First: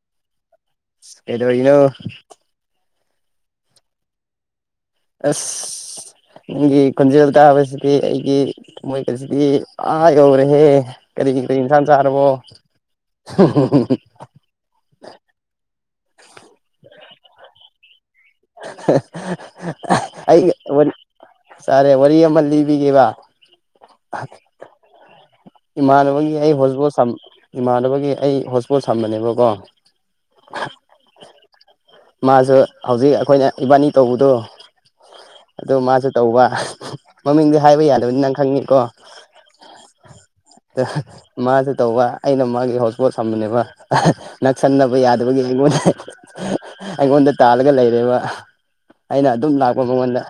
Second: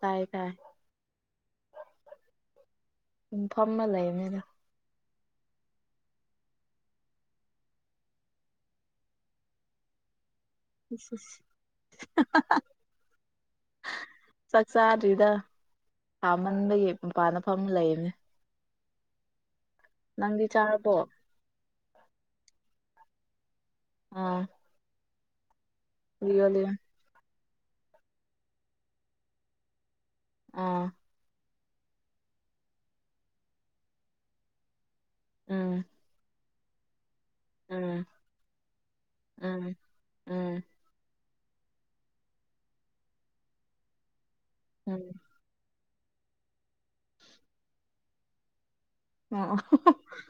ꯇꯥꯏ ꯇꯥꯏ ꯑꯦꯗꯩꯅꯣ ꯐꯃ ꯂꯩꯌꯦ ꯃꯔ ꯑꯁ ꯅꯪꯒꯤ ꯈꯨꯣꯟꯖꯦꯜ ꯀꯥꯕꯕꯁꯤꯗꯤ ꯑꯩꯒꯤ ꯃꯣꯏ ꯀꯔꯤꯁꯤꯗꯤ ꯑꯥ ꯌꯧꯔꯦ ꯍꯦ ꯀꯔꯤꯒꯤ ꯀꯔꯤ ꯏꯟꯁꯥꯡ ꯆꯥꯔꯕꯣ ꯐꯥꯛꯁꯥꯔꯔꯤꯗ ꯊꯃꯟꯕꯒꯤ ꯃꯄꯥꯟꯅꯐꯝ ꯂꯩꯅꯦ [unintelligible] ꯅꯪꯗꯤ ꯆꯥꯔꯔꯕꯣ ꯑꯣꯏꯔꯤ ꯌꯥꯝ ꯃꯜꯜꯂꯤꯕꯤꯒꯤꯦ ꯋꯥ ꯑꯥ ꯏꯃꯥꯟꯅꯕꯒꯤ ꯂꯤꯌꯣ ꯑꯩ ꯂꯤꯌꯣ ꯍꯣꯁꯄꯣꯠ ꯏꯃꯥꯟꯅꯕꯒꯤ ꯑꯩ ꯍꯣꯁꯄꯣꯠ ꯁꯝꯕꯅꯦꯕꯀꯣ ꯑꯥ ꯃꯥꯁꯨ ꯍꯧꯖꯤꯛ ꯑꯩꯈꯣꯏꯅ ꯏꯕꯥꯅꯤ ꯇꯧꯕꯗꯣ ꯑꯗꯨ ꯎꯝ ꯃꯥꯁꯨ ꯇꯧꯕ ꯃꯃꯤꯡꯗꯤ ꯍꯥꯏꯕ ꯎꯝ ꯌꯥꯗꯕꯅꯤ ꯅꯪ ꯈꯪꯉꯤꯀꯣ ꯎꯝ ꯎꯝ ꯃꯥꯁꯨ ꯇꯧꯕ ꯑꯩꯅ ꯃꯥꯒꯤ ꯍꯣꯠꯁꯄꯣꯠ ꯁꯝꯕꯅꯦꯕ ꯅꯛꯁꯟꯅꯕ ꯎꯝ ꯌꯥꯗꯕꯒꯤ ꯑꯩꯉꯣꯟꯗ ꯑꯩꯉꯣꯟꯗ ꯇꯥꯜꯂꯒ ꯂꯩꯔꯦꯕ ꯑꯩꯅ ꯑꯗꯨꯝ ꯑꯣ ꯂꯥꯛꯄ ꯃꯃꯜꯗ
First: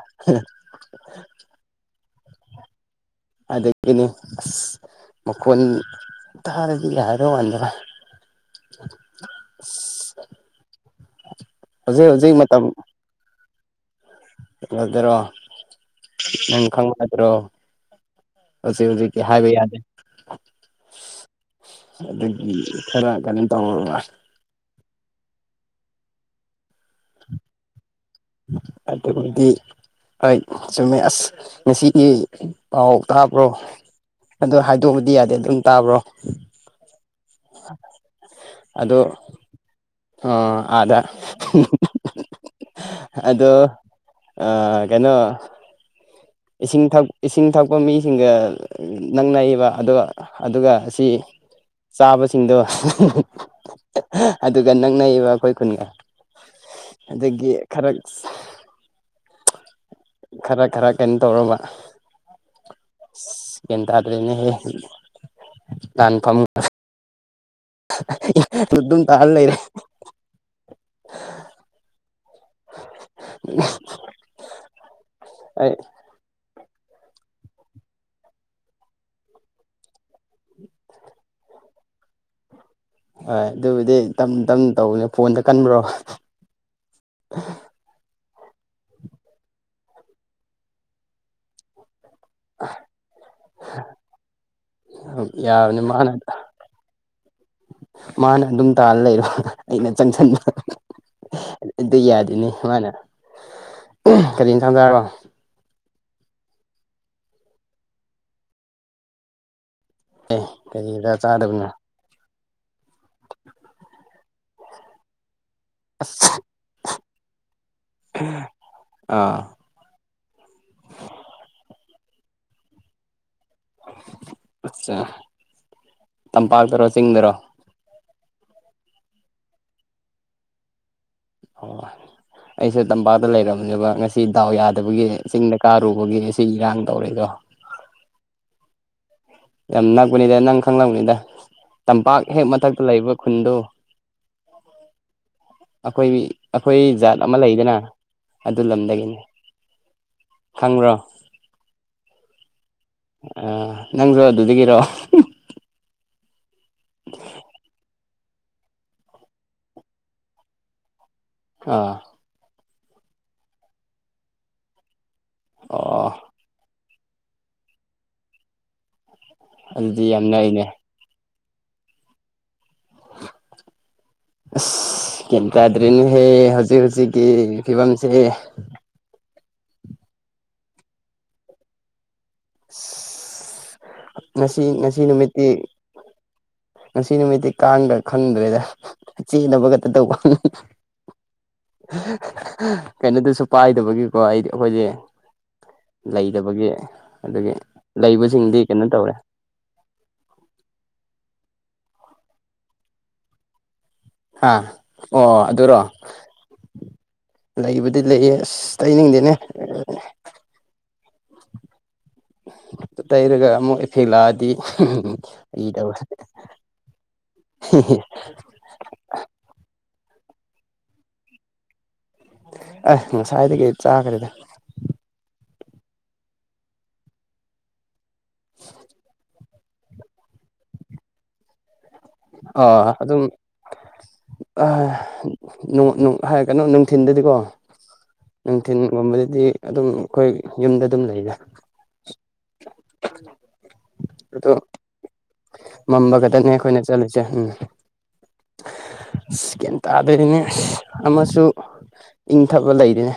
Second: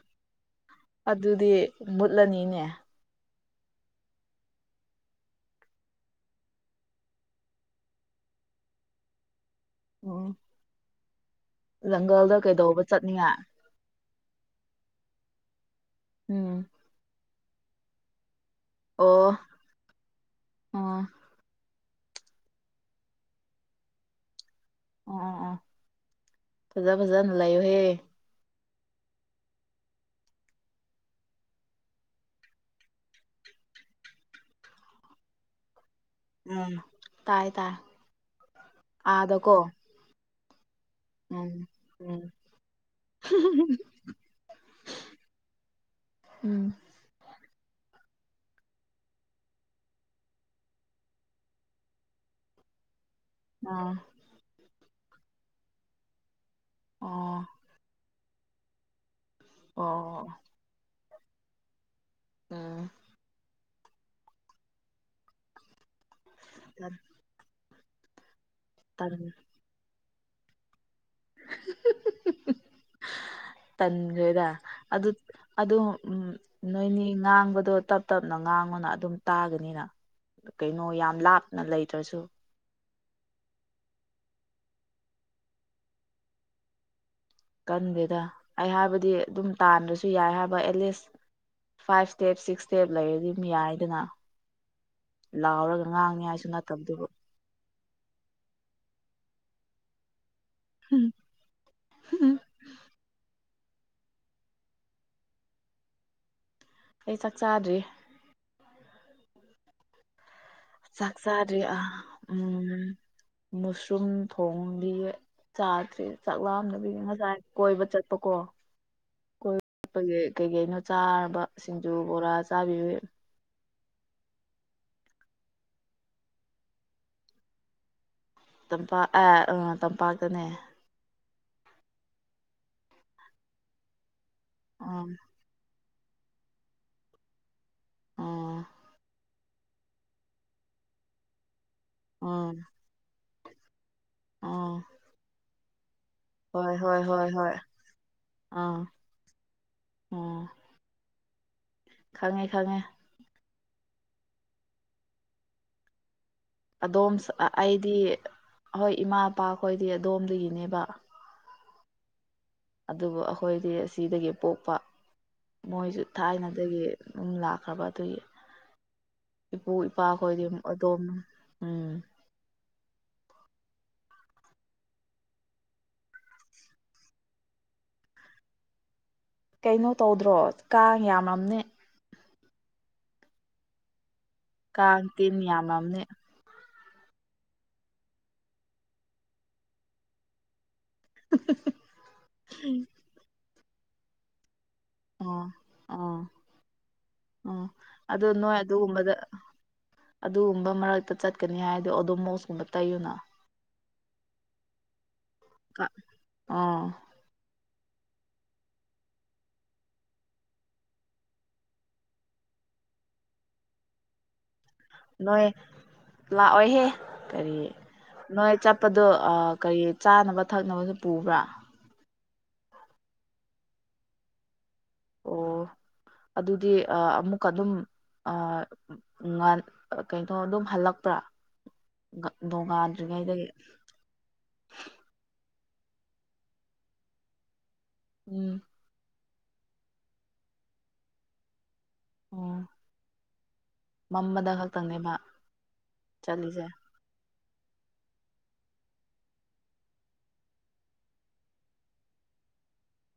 ꯑꯗꯨꯗꯤ ꯃꯨꯠꯂꯅꯤꯅꯦ ꯑꯗꯗꯒꯤꯅꯦ ꯑ ꯃꯈꯣꯟ ꯊꯥꯔꯗꯤ ꯌꯥ ꯍꯥꯏꯔꯣ ꯋꯥꯟꯗ꯭ꯔꯥ ꯎꯝ ꯍꯧꯖꯤꯛ ꯂꯖꯪꯒꯜꯗ ꯀꯩꯗꯧꯕ ꯆꯠꯅꯤꯉ ꯠꯂꯗꯔꯣ ꯅꯝ ꯎꯝ ꯈꯪꯉꯗ꯭ꯔꯣ ꯍꯧꯖꯤꯛ ꯍꯧꯖꯤꯛꯀꯤ ꯑꯣ ꯑꯣ ꯍꯥꯏꯕ ꯌꯥꯗꯦ ꯑꯣ ꯑꯗꯨꯗꯒꯤ ꯈꯔ ꯀꯩꯅꯣꯝ ꯇꯧꯕ ꯑꯣ ꯑꯣ ꯐꯖꯥ ꯐꯖꯅ ꯂꯩꯥꯏꯣꯍꯦ ꯑꯠꯇ ꯀꯗꯤ ꯍꯣꯏ ꯆꯨꯝꯃꯦ ꯑꯁ ꯉꯁꯤꯒꯤ ꯄꯥꯎ ꯇꯥꯕ꯭ꯔꯣ ꯑ ꯍꯥꯏꯗꯣꯛꯎꯗꯤ ꯌꯥꯗꯦ ꯑꯗꯨꯝ ꯇꯥꯕ꯭ꯔꯣ ꯎꯝ ꯇꯥꯏ ꯇꯥꯏ ꯑꯗ ꯀꯣ ꯑ ꯑꯗ ꯎꯝ ꯑꯗꯣ ꯀꯩꯅꯣ ꯎꯝ ꯏꯁꯤꯡ ꯊ ꯏꯁꯤꯡꯅ ꯊꯛꯄ ꯃꯤ ꯁꯤꯡꯒ ꯅꯪꯅꯩꯕ ꯑꯗꯨꯒ ꯑꯗꯨꯒ ꯑꯁꯤ ꯆꯥꯕꯁꯤꯡꯗꯣ ꯑꯥ ꯑꯗꯨꯒ ꯅꯛꯅꯕ ꯑꯩꯈꯣꯏ ꯈꯨꯟꯒ ꯑꯣ ꯑꯗꯒꯤ ꯈꯔ [unintelligible] ꯑꯣ ꯈꯔ ꯈꯔ ꯀꯩꯅꯣ ꯇꯧꯔꯕ ꯎꯝ ꯒꯤꯟꯗ꯭ꯔꯅꯦ ꯀꯥꯟ ꯐꯝ ꯑꯝ ꯑꯗꯨꯝ ꯇꯥꯅ ꯂꯩꯔꯦ [unintelligible] ꯇꯟ꯭ꯔꯦꯗ ꯑꯗꯨ ꯑꯩ ꯑꯗ ꯎꯝ ꯅꯣꯏꯅꯤ ꯉꯥꯡꯕꯗꯣ ꯇꯞ ꯇꯞꯅ ꯉꯥꯡꯉꯨꯅ ꯑꯗꯨꯝ ꯇꯥꯒꯅꯤꯅ ꯀꯩꯅꯣ ꯌꯥꯝ ꯂꯥꯞꯅ ꯂꯩꯇ꯭ꯔꯁꯨ ꯍꯣꯏ ꯑꯗꯨꯕꯨꯗꯤ ꯇꯞ ꯇꯞꯅ ꯇꯧꯅꯦ ꯐꯣꯟꯗ ꯀꯟꯕ꯭ꯔꯣ ꯀꯟꯗꯦꯗ ꯑꯩ ꯍꯥꯏꯕꯗꯤ ꯑꯗꯨꯝ ꯇꯥꯟꯥꯟꯕꯁꯨ ꯌꯥꯏ ꯍꯥꯏꯕ at least five step six step ꯂꯩ ꯑꯗꯨꯝ ꯌꯥꯏꯗꯅ ꯌꯥꯕꯅꯤ ꯂꯥꯎꯔꯒ ꯃꯥꯅ ꯉꯥꯡꯅꯤ ꯍꯥꯏꯁꯨ ꯅꯠꯇꯕꯗꯨꯕꯨ ꯃꯥꯅ ꯑꯗꯨꯝ ꯇꯥꯅ ꯂꯩꯔꯣ ꯑꯩꯅ ꯆꯪꯁꯤꯟꯕ ꯑꯗꯨꯗ ꯌꯥꯗꯅꯤ ꯃꯥꯅ ꯀꯔꯤ ꯏ ꯊꯝꯖ ꯍꯥꯏꯔꯑꯣ ꯑꯩ ꯆꯥꯛ ꯆꯥꯗ꯭ꯔꯤ ꯑꯦ ꯀꯔꯤꯗ ꯆꯥꯛ ꯆꯥꯗ꯭ꯔꯤ ꯆꯥꯗꯕꯅꯣ ꯑ ꯎꯝ ꯃꯨꯁꯔꯨꯝ ꯊꯣꯡꯕꯤ ꯆꯥꯗ꯭ꯔꯔꯤ ꯑꯁ ꯆꯥꯛꯂꯥꯝꯗꯕꯤꯒꯤ ꯉꯁꯥꯏ ꯀꯣꯏꯕ ꯆꯠꯄꯀꯣ ꯑꯥ ꯑꯩꯈ ꯀꯩꯀꯩꯅꯣ ꯆꯥꯔꯕ ꯁꯤꯡꯖꯨ ꯕꯣꯔꯥ ꯆꯥꯕꯤꯌꯨ ꯑꯆꯥ ꯇꯝꯄꯥꯛꯇꯔꯣ ꯆꯤꯡꯗꯔꯣ ꯇꯝꯄꯥꯛ ꯑꯦ ꯎ ꯇꯝꯄꯥꯛꯇꯅꯦ ꯑꯣ ꯑꯩꯁꯨ ꯇꯝꯄꯥꯛꯇ ꯂꯩꯔꯝꯅꯦꯕ ꯉꯁꯤ ꯗꯥꯎ ꯌꯥꯗꯕꯒꯤ ꯎꯝ ꯆꯤꯡꯗ ꯀꯥꯔꯨꯕ ꯇꯒꯤ ꯑꯁꯤ ꯏꯔꯥꯡ ꯇꯧꯔꯦꯗꯣ ꯎꯝ ꯌꯥꯝ ꯅꯛꯄꯅꯤꯗ ꯅꯪ ꯈꯪꯂꯛꯅꯕꯅꯤꯗ ꯇꯝꯄꯥꯛ ꯍꯦꯛ ꯎꯝ ꯃꯊꯛꯇ ꯂꯩꯕ ꯈꯨꯟꯗ ꯎꯝ ꯑꯩꯈꯣꯏ ꯍꯣꯏ ꯑꯩꯈꯣꯏ ꯍꯣꯏ ꯖꯥꯠ ꯍꯣꯏ ꯑꯃ ꯍꯣꯏ ꯂꯩꯗꯅ ꯑꯗꯨ ꯑꯥ ꯂꯝꯗꯒꯤꯅꯤ ꯎꯝ ꯈꯪ꯭ꯔꯣ ꯈꯪꯉꯦ ꯈꯪꯉꯦ ꯑ ꯅꯪꯁꯨ ꯑꯗꯨꯗꯒꯤꯔꯣ ꯑꯗꯣꯝ ꯑꯩꯗꯤ ꯍꯣꯏ ꯏꯃꯥ ꯏꯄꯥꯈꯣꯏꯗꯤ ꯑꯗꯣꯝꯗꯒꯤꯅꯦꯕ ꯑꯥ ꯑꯗꯨꯕꯨ ꯑꯩꯈꯣꯏꯗꯤ ꯑꯁꯤꯗꯒꯤ ꯄꯣꯛꯄ ꯃꯣꯏꯁꯨ ꯑꯣ ꯊꯥꯏꯅꯗꯒꯤ ꯑꯗꯨꯝ ꯂꯥꯛꯈ꯭ꯔꯕ ꯑꯗꯨꯒꯤ ꯏꯄꯨ ꯑꯗꯨꯗꯤ ꯌꯥꯝ ꯏꯄꯥꯈꯣꯏꯗꯤ ꯅꯛꯏꯅꯦ ꯑꯗꯣꯝ ꯎꯝ [unintelligible] [unintelligible] ꯀꯦꯟ ꯇꯥꯗ꯭ꯔꯔꯤꯅꯦꯍꯦ ꯍꯧꯖꯤꯛ ꯍꯧꯖꯤꯛꯀꯤ ꯐꯤꯕꯝꯁꯦ ꯀꯩꯅꯣ ꯇꯧꯗ꯭ꯔꯣ ꯀꯥꯡ ꯌꯥꯝꯃꯝꯅꯦ ꯑ ꯉꯁꯤ ꯉꯁꯤ ꯀꯥꯡ ꯇꯤꯟ ꯅꯨꯃꯤꯠꯇꯤ ꯌꯥꯝꯔꯝꯅꯤ ꯉꯁꯤ ꯅꯨꯃꯤꯠꯇꯤ ꯀꯥꯟꯈ꯭ꯔꯥ ꯈꯪꯗ꯭ꯔꯦꯗ ꯆꯦꯅꯕ ꯈꯛꯇ ꯇꯧꯕ ꯀꯩꯅꯣꯗꯨꯁꯨ ꯄꯥꯏꯗꯕꯒꯤꯀꯣ ꯍꯥꯏꯗꯤ ꯑꯩꯈꯣꯏꯗꯤ ꯑꯣ ꯑꯣ ꯂꯩꯇꯕꯒꯤ ꯑꯣ ꯑꯗꯨꯣ ꯅꯣꯏ ꯑꯗꯨꯒꯨꯝꯕꯗ ꯑꯗꯨꯒꯨꯝꯕ ꯃꯔꯛꯇ ꯆꯠꯀꯅꯤ ꯅꯤ ꯍꯥꯏꯗꯣ ꯑꯗꯨꯝ ꯃꯧꯁꯀꯨꯝꯕ ꯇꯩꯌꯨꯅ ꯍꯥꯥ ꯑꯣ ꯂꯩꯕꯨꯗꯤ ꯂꯩꯌꯦ ꯑꯁ ꯇꯩꯅꯤꯡꯗꯦꯅꯦ ꯇꯩꯔꯒ ꯑꯃꯨꯛ ꯑꯩꯈꯩ ꯂꯛꯑꯗꯤ ꯅꯣꯏ ꯂꯥꯛꯑꯣꯍꯦ ꯀꯔꯤ ꯅꯣꯏ ꯆꯠꯄꯗꯣ ꯀꯔꯤ ꯆꯥꯅꯕ ꯊꯛꯅꯕꯁꯨ ꯄꯨꯕ꯭ꯔꯥ ꯑꯦ ꯉꯁꯥꯏꯗꯒꯤ ꯆꯥꯈ꯭ꯔꯦꯗ ꯑꯣ ꯑꯗꯨꯗꯤ ꯑꯃꯨꯛꯀ ꯑꯗꯨꯝ ꯉꯥꯟ ꯀꯩꯅꯩꯅꯣ ꯑꯗꯨꯝ ꯍꯜꯂꯛꯄ꯭ꯔꯥ ꯑ ꯑꯗꯨꯝ ꯅꯣꯡꯉꯥꯟꯗ꯭ꯔꯤꯉꯩꯗꯒꯤ ꯍꯥꯏ ꯀꯩꯅꯣ ꯅꯨꯡꯊꯤꯤꯟꯗꯗꯤꯀꯣ ꯎꯝ ꯅꯨꯡꯊꯤꯤꯟꯒꯨꯝꯕꯗꯗꯤ ꯑꯗꯨꯝ ꯑꯩꯈꯣꯏ ꯌꯨꯝꯗ ꯑꯗꯨꯝ ꯂꯩꯔꯦ ꯑꯣ ꯑꯗꯨ ꯃꯝꯕꯗ ꯈꯛꯇꯪꯅꯦꯕ ꯃꯝꯕ ꯈꯛꯇꯅꯦ ꯆꯠꯂꯤꯁꯦ ꯑꯩꯈꯣꯏꯅ ꯆꯠꯂꯤꯁꯦ ꯎꯝ [unintelligible] ꯆꯀꯦꯟ ꯇꯥꯗꯣꯏꯔꯤꯅꯦ ꯑꯃꯁꯨ ꯏꯪꯊꯄ ꯂꯩꯔꯤꯅꯦ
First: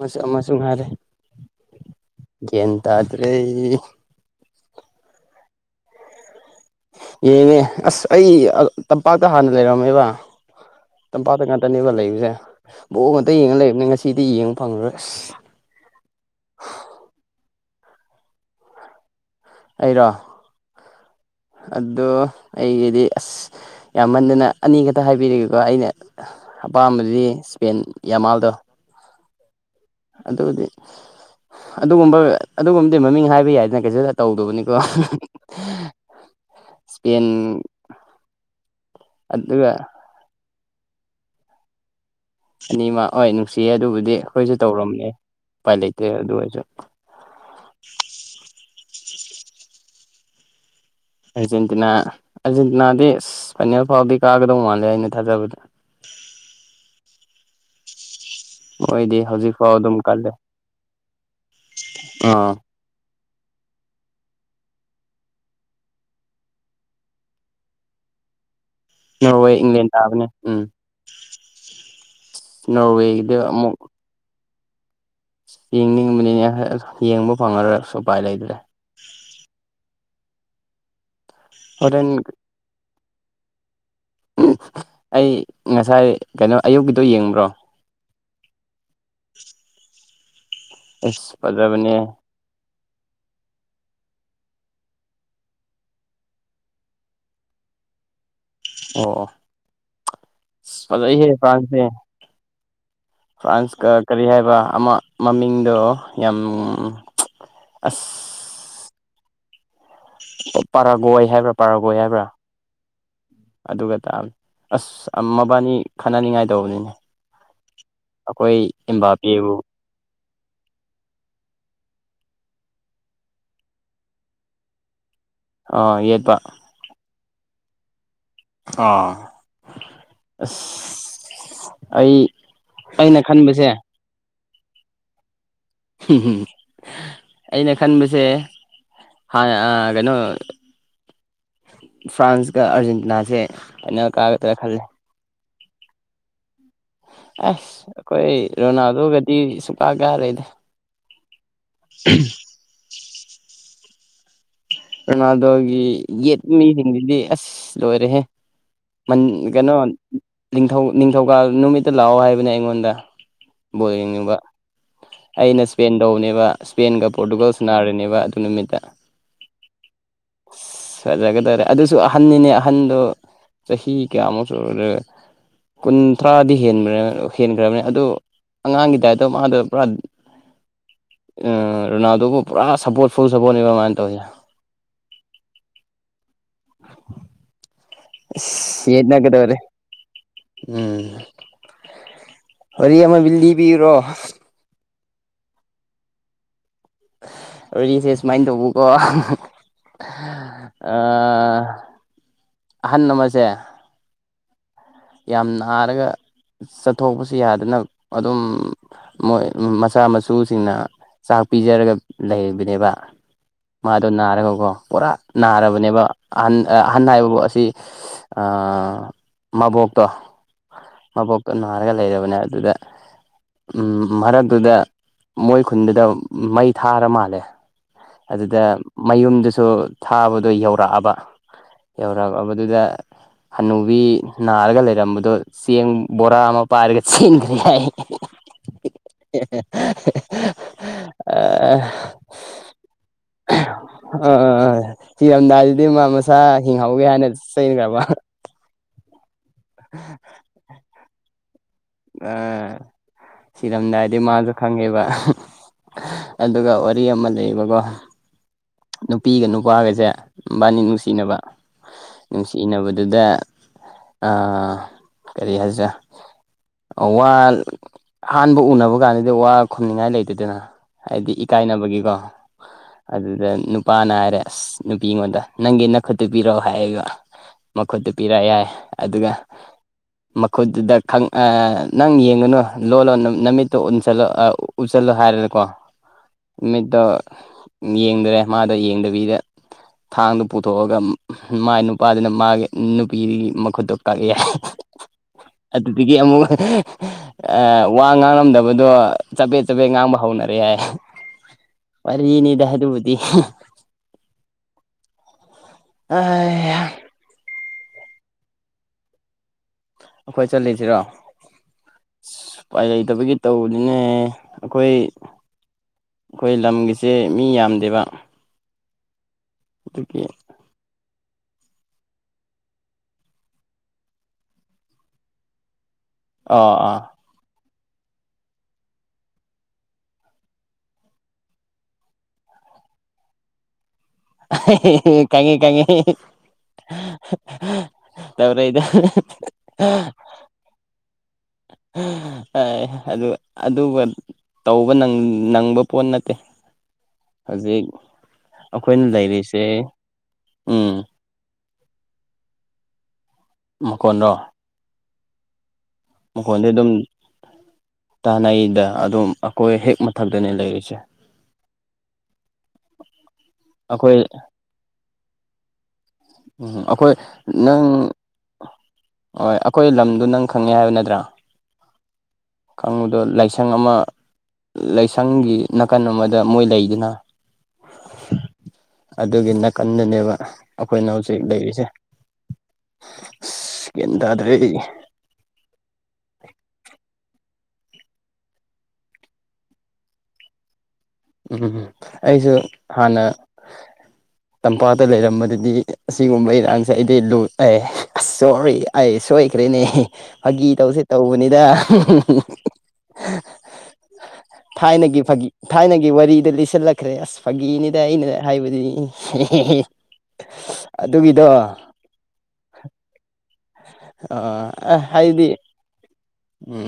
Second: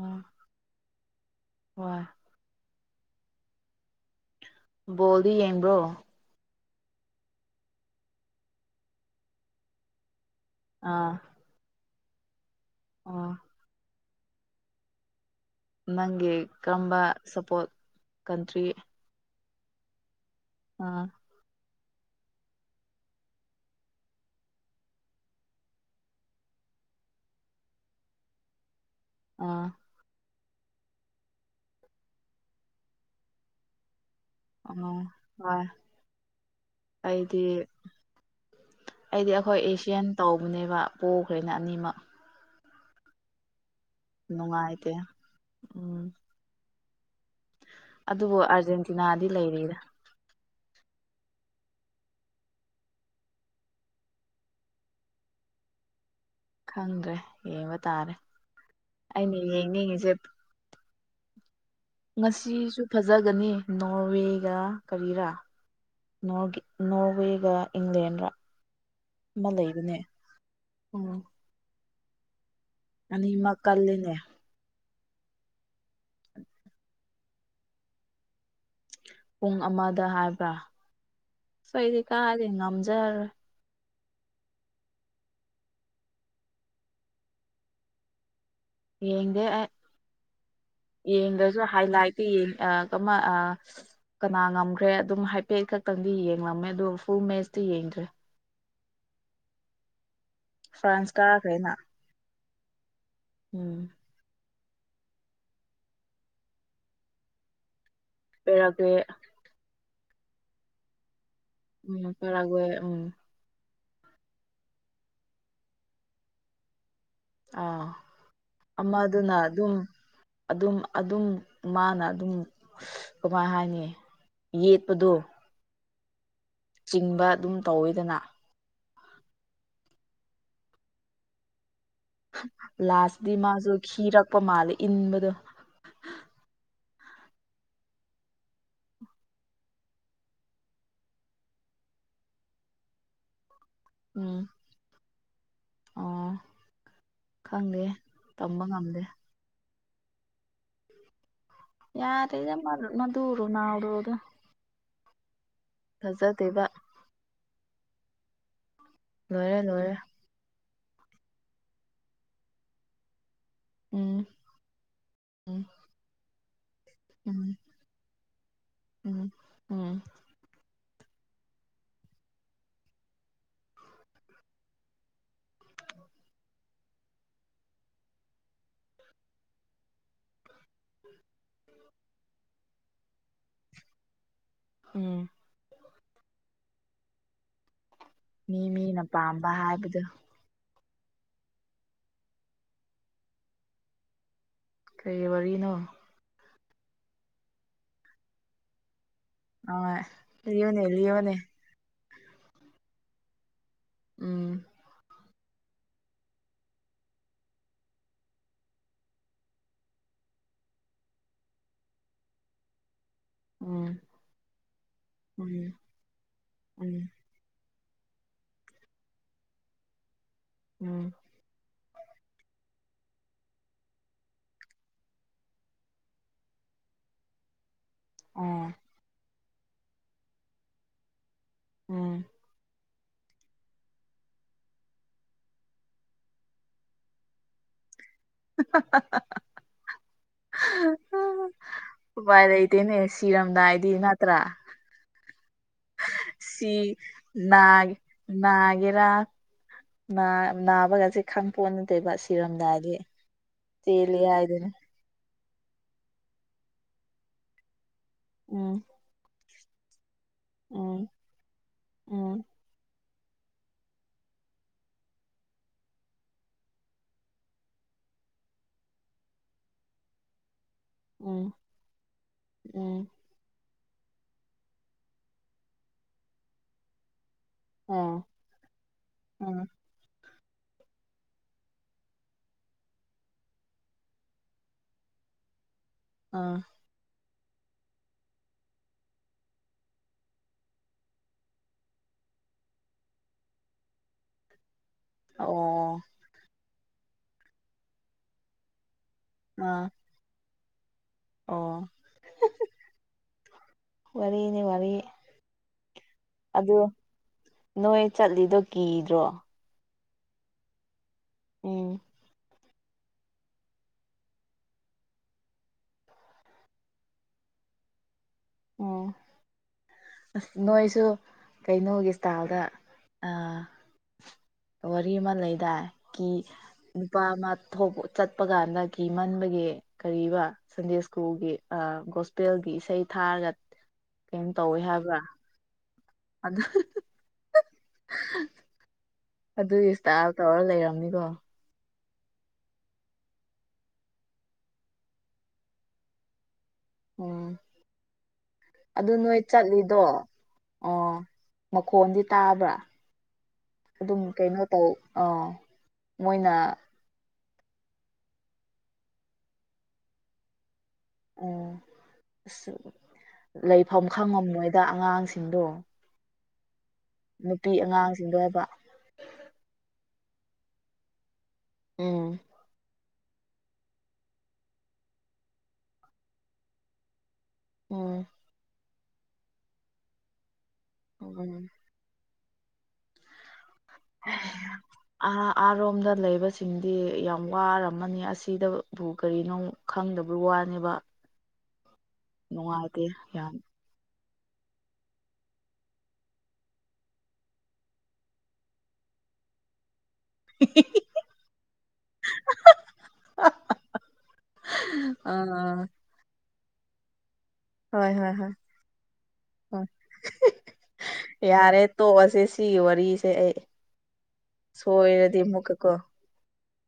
ꯑꯁꯨ ꯑꯃꯁꯨ ꯉꯔꯦ ꯋꯥ ꯇꯖꯔꯩ ꯕꯣꯜꯗꯨ ꯌꯦꯡꯕ꯭ꯔꯣ ꯌꯦꯡꯉꯦ ꯑꯁ ꯑꯩ ꯇꯝꯄꯥꯛꯇ ꯍꯥꯟꯅ ꯂꯩꯔꯝꯃꯦꯕ ꯑꯥ ꯇꯝꯄꯥꯛꯇ ꯉꯥꯛꯇꯅꯦꯕ ꯂꯩꯕꯁꯦ ꯕꯣ ꯉꯇ ꯑꯣ ꯌꯦꯡꯉ ꯂꯩꯕꯅꯦ ꯉꯁꯤ ꯁꯤꯗꯤ ꯌꯦꯡꯕ ꯐꯪꯂꯉꯣꯏ ꯑꯁ ꯅꯪꯒꯤ ꯀꯔꯝꯕ ꯁꯞꯄꯣꯔꯠ ꯀꯟꯇ꯭ꯔꯤ ꯑꯩꯔꯣ ꯑꯥ ꯑꯗꯣ ꯑꯩꯒꯤꯗꯤ ꯑꯁ ꯌꯥꯝꯃꯟꯗꯅ ꯑꯅꯤ ꯈꯛꯇ ꯍꯥꯏꯕꯤꯔꯤꯒꯦꯀꯣ ꯑꯩꯅ ꯑꯄꯥꯝꯕꯗꯤ ꯏꯁꯄꯦꯟ ꯌꯥꯝꯃꯥꯜꯗꯣ ꯑꯥ ꯑꯗꯨꯗꯤ ꯑꯗꯨꯒꯨꯝꯕ ꯑꯗꯨꯒꯨꯝꯕꯗꯤ ꯃꯃꯤꯡ ꯍꯥꯏꯕ ꯌꯥꯏꯗꯅ ꯀꯩꯁꯨꯠ ꯇꯧꯗꯕꯅꯤꯀꯣ ꯑꯣ ꯍꯣꯏ ꯏꯁꯄꯦꯟ ꯑꯩꯗꯤ ꯑꯩꯗꯤ ꯑꯩꯈꯣꯏ ꯑꯗꯨꯒ ꯑꯦꯁꯤꯌꯥꯟ ꯇꯧꯕꯅꯦꯕ ꯄꯈ꯭ꯔꯦꯅ ꯑꯅꯤꯃꯛ ꯑꯅꯤꯃ ꯍꯣꯏ ꯅꯨꯡꯁꯤꯌꯦ ꯑꯗꯨꯕꯨꯗꯤ ꯑꯩꯈꯣꯏꯁꯨ ꯅꯨꯡꯉꯥꯏꯇꯦ ꯇꯧꯔꯝꯅꯦ ꯎꯄꯥꯏ ꯎꯝ ꯂꯩꯇꯣꯏꯦ ꯑꯗꯨ ꯑꯣꯏꯔꯁꯨ ꯗꯤ ꯂꯩꯔꯤꯗ ꯑꯔꯖꯦꯟꯇꯤꯅꯥ ꯑꯔꯖꯦꯟꯇꯤꯅꯥꯗꯤ ꯐꯅꯦꯜ ꯐꯥꯎꯗꯤ ꯀꯥꯒꯗꯧ ꯃꯥꯜꯂꯦ ꯑꯩꯅ ꯊꯥꯖꯕꯗ ꯈꯪꯗ꯭ꯔꯦ ꯌꯦꯡꯕ ꯇꯥꯔꯦ ꯃꯣꯏꯗꯤ ꯑꯩꯅ ꯍꯧꯖꯤꯛ ꯐꯥꯎ ꯑꯗꯨꯝ ꯌꯦꯡꯅꯤꯡꯉꯤꯁꯦ ꯀꯜꯂꯦ ꯑꯥ ꯉꯁꯤꯁꯨ ꯐꯖꯒꯅꯤ ꯅꯣꯔꯋꯦꯒ ꯀꯔꯤꯔꯥ ꯅꯣꯔꯋꯦꯒ ꯏꯪꯂꯦꯟꯒ ꯑꯃ ꯅꯣꯔꯋꯦ ꯏꯪꯂꯦꯟ ꯂꯩꯕꯅꯦ ꯇꯥꯕꯅꯦ ꯎꯝ ꯎꯝ ꯅꯣꯔꯋꯦꯒꯤꯗ ꯑꯅꯤꯃꯛ ꯑꯃꯨꯛ ꯀꯜꯂꯤꯅꯦ ꯌꯦꯡꯅꯤꯡꯕꯅꯤꯅꯦ ꯌꯦꯡꯕ ꯐꯪꯉꯔꯁꯨ ꯎꯄꯥꯏ ꯂꯩꯗ꯭ꯔꯦ ꯄꯨꯡ ꯑꯃꯗ ꯍꯥꯏꯕ꯭ꯔꯥ ꯑꯩꯣꯏꯗꯤ ꯍꯣꯔꯦꯟ ꯀꯥꯏꯗꯤ ꯉꯝꯖꯔꯔꯣꯏ ꯑꯩ ꯉꯁꯥꯏ ꯀꯩꯅꯣ ꯑꯌꯨꯛꯀꯤꯗꯣ ꯌꯦꯡꯕ꯭ꯔꯣ ꯌꯦꯡꯗꯦ ꯑꯩ ꯑꯁ ꯌꯦꯡꯗ꯭ꯔꯁꯨ ꯍꯥꯏ ꯐꯖꯕꯅꯦ ꯂꯥꯏꯠꯇ ꯀꯅꯥ ꯉꯝꯈ꯭ꯔꯦ ꯑꯗꯨꯝ ꯍꯥꯏꯐꯦꯠ ꯈꯛꯇꯪꯗꯤ ꯌꯦꯡꯂꯝꯃꯦ ꯑꯗꯨꯒ ꯐꯨꯜ ꯃꯦꯁꯇ ꯌꯦꯡ [unintelligible] ꯑꯣ ꯐ꯭ꯔꯥꯟꯁ ꯐꯖꯩꯍꯦ ꯀꯥꯈ꯭ꯔꯦꯅ ꯄꯥꯟꯁꯦ ꯎꯝ ꯐ꯭ꯔꯥꯟꯁꯀ ꯀꯔꯤ ꯍꯥꯏꯕ ꯑꯃ ꯃꯃꯤꯡꯗꯣ ꯌꯥꯝ ꯑꯁ ꯄꯔꯒ ꯄꯔꯥꯒꯏ ꯍꯥꯏꯦ ꯎꯝ ꯐꯔꯒꯋꯦ ꯎꯝ ꯑꯗꯨꯒ ꯇꯥꯕꯅꯤ ꯑꯁ ꯃꯕꯥꯅꯤ ꯈꯟꯅꯅꯤꯡꯉꯥꯏ ꯇꯧꯕꯅꯤꯅꯦ ꯑꯥ ꯑꯩꯈꯣꯏ ꯑꯃꯗꯨꯅ ꯏꯝꯕꯥꯄꯦꯕꯨ ꯑꯗꯨꯝ ꯑꯗꯨꯝ ꯑꯗꯨꯝ ꯃꯥꯅ ꯑꯗꯨꯝ ꯀꯃꯥꯏ ꯍꯥꯏꯅꯤ ꯌꯦꯠꯄꯗꯣ ꯑ ꯌꯦꯕ ꯏꯟꯕ ꯑꯗꯨꯝ ꯇꯧꯋꯤꯗꯅ ꯑꯥ ꯑꯩ ꯑꯩꯅ ꯂꯥꯁꯗꯤ ꯈꯟꯕꯁꯦ ꯃꯥꯁꯨ ꯈꯤꯔꯛꯄ ꯃꯥꯜꯂꯦ ꯏꯟꯕꯗꯣ ꯑꯩꯅ ꯈꯟꯕꯁꯦ ꯍ ꯑ ꯀꯩꯅꯣ ꯐ꯭ꯔꯥꯟꯁꯀ ꯑꯥꯔꯖꯦꯟꯇꯤꯅꯥꯁꯦ ꯑꯩꯅ ꯀꯥꯒꯗ꯭ꯔꯥ ꯈꯜꯂꯦ ꯑ ꯑꯁ ꯑꯩꯈꯣꯏ ꯉꯝꯗꯦ ꯔꯣꯅꯥꯜꯗꯣꯒꯗꯤ ꯁꯨꯡꯀꯥ ꯀꯌꯥ ꯂꯩꯗ ꯌꯥꯔ ꯏꯗ ꯃ ꯃꯗꯨꯔꯅꯅꯥꯎꯔꯗ ꯔꯣꯅꯥꯜꯗꯣꯒꯤ ꯌꯦꯠꯄ ꯃꯤꯁꯤꯡꯗꯨꯗꯤ ꯑꯁ ꯂꯣꯏꯔꯦꯍꯦ ꯂꯣꯏꯔꯦ ꯀꯩꯅꯣ ꯂꯣꯏꯔꯦ ꯅꯤꯡꯊꯧ ꯅꯤꯡꯊꯧꯀꯥ ꯅꯨꯃꯤꯠꯇ ꯂꯥꯛꯑꯣ ꯍꯥꯏꯕꯅꯦ ꯑꯩꯉꯣꯟꯗ ꯕꯣꯜ ꯎꯝ ꯌꯦꯡꯅꯤꯡꯕ ꯑꯩꯅ ꯎꯝ ꯏꯁꯄꯦꯟ ꯇꯧꯕꯅꯦꯕ ꯏꯁꯄꯦꯟꯒ ꯎꯝ ꯄꯣꯔꯇꯨꯒꯜꯁ ꯅꯥꯔꯤꯅꯦꯕ ꯎꯝ ꯎꯝ ꯐꯖꯒꯗꯥꯔꯦ ꯑꯗꯨꯁꯨ ꯑꯍꯟꯅꯤꯅꯦ ꯑꯍꯟꯗꯣ ꯆꯍꯤ ꯀꯌꯥꯃꯨꯛ ꯁꯦ ꯀꯨꯟꯊ꯭ꯔꯥꯗꯤ ꯍꯦꯟꯕ ꯍꯦꯟꯈ꯭ꯔꯕꯅꯦ ꯑꯗꯨ ꯑꯉꯥꯡꯒꯤ ꯗꯥꯏꯠꯇꯣ ꯃꯥꯗꯣ ꯄꯨꯔꯥ ꯔꯣꯅꯥꯜꯗꯣꯕꯨ ꯄꯨꯔꯥ ꯁꯞꯄꯣꯔꯠ ꯐꯨꯜ ꯁꯞꯄꯣꯔꯠꯅꯦꯕ ꯀꯃꯥꯏꯅ ꯇꯧꯁꯦ ꯎꯝ [unintelligible] [unintelligible] ꯃꯤ ꯑꯁ ꯃꯤꯅ ꯄꯥꯝꯕ ꯌꯦꯠꯅꯒꯗꯧꯔꯦ ꯍꯥꯏꯕꯗꯨ ꯎꯝ ꯋꯥꯔꯤ ꯑꯃ ꯕꯤꯜꯗꯤ ꯄꯤꯨꯔꯣ ꯀꯩ ꯋꯥꯔꯤꯅꯣ ꯑꯗꯨꯔꯤꯁꯦ ꯁꯨꯃꯥꯏꯅ ꯇꯧꯕꯀꯣ ꯑ ꯂꯑꯣꯅꯦ ꯂꯑꯣꯅꯦ ꯑꯍꯟ ꯅꯃꯁꯦ ꯎꯝ ꯌꯥꯝ ꯅꯥꯔꯒ ꯆꯠꯊꯣꯛꯄꯁꯨ ꯌꯥꯗꯅ ꯑꯗꯨꯝ ꯃꯣꯏ ꯃꯆꯥ ꯃꯁꯨꯁꯤꯡꯅ ꯆꯥꯛ ꯄꯤꯖꯔꯒ ꯂꯩꯕꯅꯦꯕ ꯎꯝ ꯃꯥꯗꯣ ꯅꯥꯔꯒꯀꯣ ꯄꯨꯔꯥ ꯎꯝ ꯅꯥꯔꯕꯅꯦꯕ ꯑꯍꯟ ꯑꯍꯟ ꯎꯝ ꯍꯥꯏꯕꯐꯥꯎ ꯑꯁꯤ ꯑ ꯃꯕꯣꯛꯇꯣ ꯎꯝ ꯃꯕꯣꯛꯇ ꯅꯥꯔꯒ ꯂꯩꯔꯕꯅꯦ ꯑꯗꯨꯗ [unintelligible] ꯎꯝ ꯃꯔꯛꯇꯨꯗ ꯃꯣꯏ ꯈꯨꯟꯗꯨꯗ ꯃꯩ ꯊꯥꯔ ꯃꯥꯜꯂꯦ ꯑꯗꯨꯗ ꯑꯣ ꯃꯌꯨꯝꯗꯨꯁꯨ ꯊꯥꯕꯗꯣ ꯌꯧꯔꯛꯑꯕ ꯎꯝ ꯌꯧꯔꯛꯕꯗꯨꯗ ꯍꯅꯨꯕꯤ ꯅꯥꯔꯒ ꯂꯩ ꯂꯩꯔꯝꯕꯗꯣ ꯆꯦꯡ ꯕꯣꯔꯥ ꯑꯃ ꯄꯥꯏꯔꯒ ꯆꯦꯟꯈ꯭ꯔꯦ ꯍꯥꯏꯏ [unintelligible] ꯚꯥꯏ ꯂꯩ ꯂꯩꯇꯦꯅꯦ ꯁꯤꯔꯝꯗꯥꯏꯗꯤ ꯅꯠꯇ꯭ꯔ ꯊꯤꯔꯝꯗꯥꯏꯗꯨꯗꯤ ꯃꯥ ꯃꯁꯥ ꯍꯤꯡꯍꯧꯒꯦ ꯍꯥꯏꯅ ꯆꯩꯅꯈ꯭ꯔꯕ ꯅꯥꯕꯒꯁ ꯈꯪ ꯄꯣꯟꯅ ꯇꯩꯕ ꯑꯥ ꯁꯤꯔꯝꯗꯥꯏꯗꯤ ꯁꯤꯔꯝꯗꯥꯏꯗꯤ ꯆꯦꯜꯂꯤ ꯃꯥꯁꯨ ꯍꯥꯏꯗꯅ ꯈꯪꯉꯦꯕ ꯑꯗꯨꯒ ꯋꯥꯔꯤ ꯑꯃ ꯂꯩꯌꯦꯕꯀꯣ ꯎꯝ ꯅꯨꯄꯤꯒ ꯅꯨꯄꯥꯒꯁꯦ ꯅꯨꯕꯥꯅꯤ ꯎꯝ ꯅꯨꯡꯁꯤꯅꯕ ꯎꯝ ꯅꯨꯡꯁꯤꯅꯕꯗ ꯑꯗꯨꯗ ꯀꯔꯤ ꯍꯥꯏꯁꯦ ꯋꯥ ꯑꯍꯥꯟꯕ ꯎꯅꯕ ꯀꯥꯟꯗꯗꯤ ꯋꯥ ꯈꯨꯝꯅꯤꯉꯥꯏ ꯂꯩꯇꯗꯅ ꯍꯥꯏꯗꯤ ꯎꯝ ꯏꯀꯥꯏꯅꯕꯒꯤꯀꯣ ꯎꯝ ꯑꯗꯨꯗ ꯅꯨꯄꯥꯅ ꯍꯥꯏꯔꯦ ꯑꯁ ꯅꯨꯄꯤꯉꯣꯟꯗ ꯅꯪꯒꯤ ꯅꯛ ꯈꯨꯠꯇ ꯄꯤꯔꯛꯑꯣ ꯍꯥꯏꯕ ꯃꯈꯨꯠꯇꯨ ꯑꯣ ꯄꯤꯔꯛ ꯌꯥꯏ ꯑꯗꯨꯒ ꯎꯝ ꯃꯈꯨꯠꯇꯨꯗ ꯅꯪ ꯌꯦꯡꯉꯨꯅꯨ ꯂꯣꯜꯂꯣ ꯅꯨꯃꯤꯠꯇꯣꯜꯂ ꯎꯠꯁꯤꯜꯂꯣ ꯍꯥꯏ ꯍꯥꯏꯔꯦꯀꯣ ꯑꯥ ꯅꯨꯠꯇꯣ ꯌꯦꯡꯗꯔꯦ ꯃꯥꯗꯣ ꯌꯦꯡꯗꯕꯤꯗ ꯊꯥꯡꯗꯨꯣ ꯄꯨꯊꯣꯛꯑꯒ ꯃꯥꯏ ꯅꯨꯄꯥꯗꯨꯅ ꯃꯥꯒꯤ ꯅꯨꯄꯤꯗꯨꯒꯤ ꯃꯈꯨꯠꯇꯣ ꯀꯛꯑ ꯌꯥꯏ ꯑꯣ ꯑꯗꯨꯗꯒꯤ ꯑꯃꯨꯛ ꯋꯥ ꯉꯥꯡꯂꯝꯗꯕꯗꯣ ꯆꯄꯦꯠ ꯆꯄꯦꯠ ꯑꯥ ꯉꯥꯡꯕ ꯍꯧꯅꯔꯦ ꯍꯥꯏꯏ ꯑꯣ ꯋꯥꯔꯤꯅꯤꯗ ꯍꯥꯏꯕꯨ ꯋꯥꯔꯤꯅꯤ ꯋꯥꯔꯤ ꯑꯗꯨ ꯑ ꯅꯣꯏ ꯆꯠꯂꯤꯗꯣ ꯀꯤꯗ꯭ꯔꯣ ꯑꯩꯈꯣꯏ ꯆꯠꯂꯤꯁꯤꯔꯣ ꯎꯝ ꯎꯄꯥꯏ ꯂꯩꯇꯕꯒꯤ ꯇꯧꯕꯅꯤꯅꯦ ꯑꯩꯈꯣꯏ ꯑꯩꯈꯣꯏ ꯂꯝꯒꯤꯁꯦ ꯃꯤ ꯌꯥꯝꯗꯦꯕ ꯑꯣ ꯑꯗꯨꯒꯤ ꯑ ꯅꯣꯏꯁꯨ ꯀꯩꯅꯣꯒꯤ ꯏꯁꯇꯥꯏꯜꯗ ꯋꯥꯔꯤ ꯑꯃ ꯂꯩꯗꯥ ꯀ ꯑꯥ ꯑꯥ ꯅꯨꯄꯥ ꯑꯃ ꯊꯣꯛ ꯆꯠꯄ ꯀꯥꯟꯗ ꯀꯤ ꯃꯟꯕꯒꯤ ꯀꯔꯤꯕ ꯁꯟꯗꯦꯁꯀꯨꯒꯤ ꯒꯣꯁꯄꯦꯜꯒꯤ ꯏꯁꯩ ꯊꯥꯔꯒ ꯀꯩꯅꯣ ꯇꯧꯋꯦ ꯍꯥꯏꯕ꯭ꯔꯥ ꯀꯪꯉꯤ ꯀꯉꯤ ꯑꯗꯨ ꯇꯔ ꯏꯗ ꯑꯗꯨꯒꯤ ꯏꯁꯇꯥꯏꯜ ꯇꯧꯔ ꯂꯩꯔꯝꯅꯤꯀꯣ ꯑꯗꯨ ꯑꯗꯨꯒ ꯇꯧꯕ ꯅꯪꯕ ꯄꯣꯠ ꯅꯠꯇꯦ ꯎꯝ ꯍꯧꯖꯤꯛ ꯑꯩꯈꯣꯏꯅ ꯑꯗꯨ ꯅꯣꯏ ꯂꯩꯔꯤꯁꯦ ꯆꯠꯂꯤꯗꯣ ꯎꯝ ꯑꯣ ꯃꯈꯣꯟꯗꯤ ꯇꯥꯕ꯭ꯔꯥ ꯑꯗꯨꯝ ꯃꯈꯣꯟꯔꯣ ꯀꯩꯅꯣ ꯇꯧ ꯑꯥ ꯃꯣꯏꯅ ꯃꯈꯣꯟꯗꯤ ꯑꯗꯨꯝ ꯇꯥꯅꯩꯗ ꯑꯗꯨꯝ ꯑꯩꯈꯣꯏ ꯍꯦꯛ ꯃꯊꯛꯇꯅꯦ ꯂꯩꯔꯤꯁꯦ ꯎꯝ ꯑꯁ ꯂꯩꯐꯝ ꯑꯩꯈꯣꯏ ꯈꯪꯉꯝ ꯅꯣꯏꯗ ꯑꯉꯥꯡꯁꯤꯡ ꯁꯤꯗꯣ ꯎꯝ ꯑꯩꯈꯣꯏ ꯅꯪ ꯍꯥꯏꯕ ꯍ ꯑꯩꯈꯣꯏ ꯂꯝ ꯑꯗꯨ ꯅꯪ ꯈꯪꯉꯦ ꯍꯥꯏꯕ ꯅꯠꯇ꯭ꯔꯥ ꯎꯝ ꯑꯗꯣ ꯂꯥꯏꯁꯪ ꯑꯃ ꯂꯥꯏꯁꯪꯒꯤ ꯅꯥꯀꯟ ꯑꯃꯗ ꯃꯣꯏ ꯂꯩꯗꯨꯅ ꯎꯝ ꯑꯗꯨꯒꯤ ꯅꯥꯀꯟꯗꯅꯦꯕ ꯑꯩꯈꯣꯏꯅ ꯍꯧꯖꯤꯛ ꯎꯝ ꯂꯩꯔꯤꯁꯦ ꯑ ꯑꯔꯣꯝꯗ ꯂꯩꯕꯁꯤꯡꯗꯤ ꯌꯥꯎ ꯌꯥꯝ ꯋꯥꯔꯝꯃꯅꯤ ꯑꯁꯤꯗꯕꯨ ꯀꯔꯤꯅꯣ ꯈꯪꯗꯕ ꯋꯥꯅꯦꯕ ꯎꯝ ꯎꯝꯝ ꯑꯩꯁꯨ ꯅꯨꯡꯉꯥꯏꯇꯦ ꯍꯥꯟꯅ ꯌꯥꯝ ꯇꯝꯄꯥꯛꯇ ꯂꯩꯔꯝꯕꯗꯨꯗꯤ ꯑꯁꯤꯒꯨꯝꯕ ꯏꯔꯥꯡꯁꯦ ꯑꯩꯗꯤ ꯂꯨ ꯑꯦ ꯑꯁ ꯁꯣꯔꯤ ꯑꯩ ꯁꯣꯏ ꯂꯩꯈ꯭ꯔꯦꯅꯦ ꯐꯥꯒꯤ ꯇꯧꯁꯦ ꯇꯧꯕꯅꯤꯗ ꯊꯥꯏꯅꯒꯤ ꯐꯥꯒꯤ ꯑꯥ ꯊꯥꯏꯅꯒꯤ ꯋꯥꯔꯤꯗ ꯂꯤꯁꯤꯜꯂꯛꯈ꯭ꯔꯦ ꯑꯁ ꯐꯥꯒꯤꯅꯤꯗ ꯍꯣꯏ ꯑꯩꯅ ꯍꯣꯏ ꯍꯣꯏ ꯍꯥꯏꯕꯗꯨ ꯍꯣꯏ ꯑꯗꯨꯒꯤꯗꯣ ꯌꯥꯔꯦ ꯇꯣꯛꯑꯁꯦ ꯁꯤꯒꯤ ꯋꯥꯔꯤꯁꯦ ꯑꯩ ꯑ ꯁꯣꯏꯔꯗꯤ ꯍꯥꯏꯗꯤ ꯑꯃꯨꯛꯀꯀꯣ ꯎꯝ